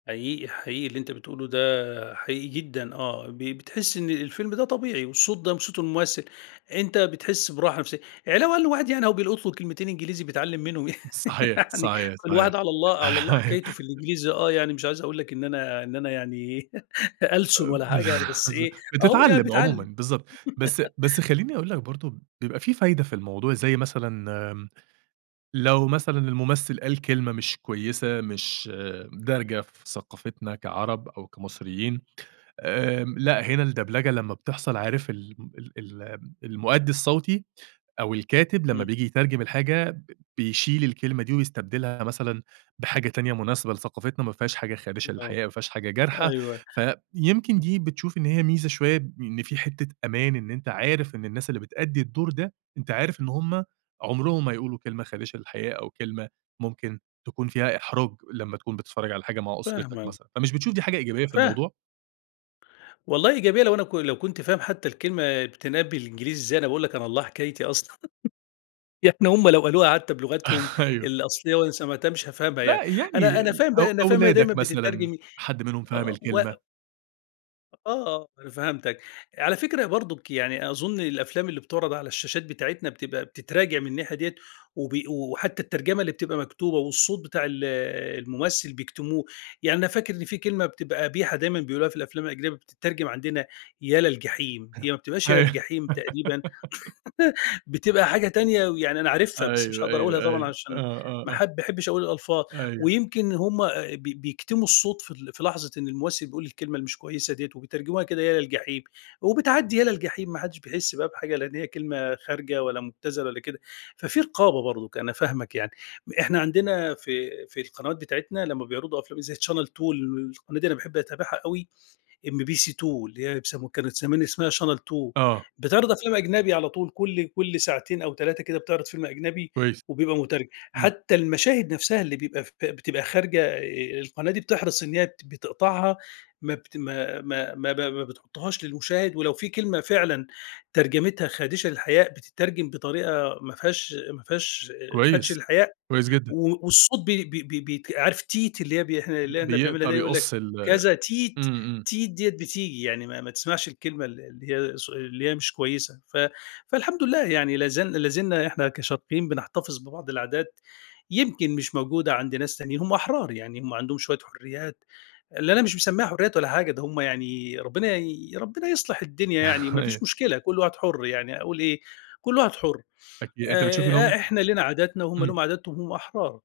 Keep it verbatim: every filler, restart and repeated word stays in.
حقيقي حقيقي، اللي أنتَ بتقوله ده حقيقي جدًا، آه ب بتحِس إن الفيلم ده طبيعي، والصوت ده وصوت الممثّل، أنتَ بتحس براحة نفسيِّة، علاوة على إن الواحد يعني أهو بيلقُط له كلمتين إنجليزي بيتعلَّم منهم صحيح، يعني، صحيح، صحيح والواحد على الله على الله أيوه. حكايته في الإنجليزي، آه، يعني مش عايِز أقول لك إن أنا إن أنا يعني ألسُن أب ولا حاجة يعني، بس بالضبط، إيه، أهو يعني بتتعلَّم عمومًا، بيتعلَّم. بالضبط، بس أ بس خلِّيني أقول لك برضه، بيبقى في فايدة في الموضوع، زي مثلًا آمم، لو مثلًا الممثل قال كلمة مش كويِسة، مش دارجة في ثقافتنا كعرب أو كمصريين، آمم، لأ، هنا الدبلجة لمّا بتحصل، عارِف الم ال الم المؤدِّي الصوتي أو الكاتب لمّا امم. بييجي يترجم الحاجة، ب بيشيل الكلمة دي ويستبدِلها مثلًا بحاجة تانية مناسِبة لثقافتنا، ما فيهاش حاجة خادشة آه، للحياء، ما فيهاش حاجة جارحة. أيوه، فيمكن إمم. دي بتشوف إن هي ميزة شوية، إن في حتّة أمان إن أنتَ عارِف إن الناس اللي بتأدِّي الدور ده، أنتَ عارِف إن هُم عُمرهم ما هيقولوا كلمة خادشة للحياء أو كلمة ممكن تكون فيها إحراج، لمّا تكون بتتفرَّج على حاجة مع أسرتك فاهمك. مثلًا. فمش بتشوف دي حاجة إيجابية في فاه الموضوع؟ والله إيجابية، لو أنا ك لو كنت فاهم حتى الكلمة بتنقال بالإنجليزي إزاي، أنا باقول لك على الله حكايتي أصلًا، يعني هُم لو قالوها حتى بلُغتهم أيوه. الأصلية وأنا سمَعتها مش هافهمها يعني لأ، أنا يعني أنا ال فاهم أو بقى أنا فاهم إنها دايمًا أولادك مثلًا بتترجم حد منهم فَهم آه و الكلمة. آه، أنا فهمتَك، على فكرة أهي برضُك يعني، أظن الأفلام اللي بتُعرض على الشاشات بتاعتنا بتبقى بتتراجع من الناحية ديّة، وبي و وحتى الترجمة اللي بتبقى مكتوبة، والصوت بتاع ال الممثل بيكتموه يعني، أنا فاكر إن في كلمة بتبقى قبيحة دايمًا بيقولوها في الأفلام الأجنبية، بتترجم عندنا "ا للجحيم" هي ما بتبقاش يا أيوه. للجحيم تقريبًا، بتبقى حاجة تانية، ويعني أنا عارفها بس مش أيوه، هاقدَر أقولها أيوه، طبعًا أيوه، عشان آه، آه، ما آه. حب ما احبِش أقول الألفاظ. أيوه. ويمكن إن هُم بي بيكتموا الصوت في ال في لحظة إن الممثل بيقول الكلمة اللي مش كويِسة ديّة، وبيترجموها كده يا للجحيم وبتعدِّي يا للجحيم، ما حدّش بيحس بقى بحاجة، لإن هي كلمة خارجة والّا مُبتذلة والّا كده. ففي رقابة برضُك، أنا فاهمَك يعني. م إحنا عندنا في في القنوات بتاعتنا، لمّا بيعرَضوا أفلام زي Channel Two ال القناة دي أنا باحب أتابعها أوي، MBC2 اللي هي أب سمو كانت زمان اسمها Channel Two، آه. بتعرض أفلام أجنبي على طول، كل كل ساعتين أو تلاتة كده بتعرض فيلم أجنبي، كويس. وبيبقى مترجم، إمم. حتى المَشاهد نفسها اللي بيبقى ف بتبقى خارجة، آآ، القناة دي بتحرِص إن هي ت بتقطَعها، ما بت ما ما ما ب ب ما بتحُطُّهاش للمُشاهد، ولو في كلمة فعلًا ترجمتها خادشة للحياء، بتترجم بطريقة ما فيهاش ما فيهاش آآ، خَدش كويس، للحياء، كويس جدًا. و والصوت بي بي بي بي عارِف "تيت" اللي بي إحنا اللي ب إحنا بنعمِلها بيقطع دي، هيقول لك بيقص ال كذا "تيت"، إمم، إمم. "تيت" ديّة بتيجي، يعني ما ما تسمَعش الكلمة ال اللي هي صو اللي هي مش كويِسة. ف فالحمد لله يعني لا زال لا زلنا إحنا كشرقيين بنحتفظ ببعض العادات، يمكن مش موجودة عند ناس تانيين، هُم أحرار يعني، هُم عندهم شوية حُرّيات اللي أنا مش مسمِّيها حُرّيات ولا حاجة، ده هُم يعني ربنا يي ربنا يصلِح الدنيا يعني، ما أيوه. فيش مشكلة، كل واحد حُر يعني، أقول إيه، كل واحد حُر. أكيد، أنت بتشوف إن آآ، هُم إحنا لينا عادتنا وهُم ليهُم إمم. عاداتهم، هُم أحرار.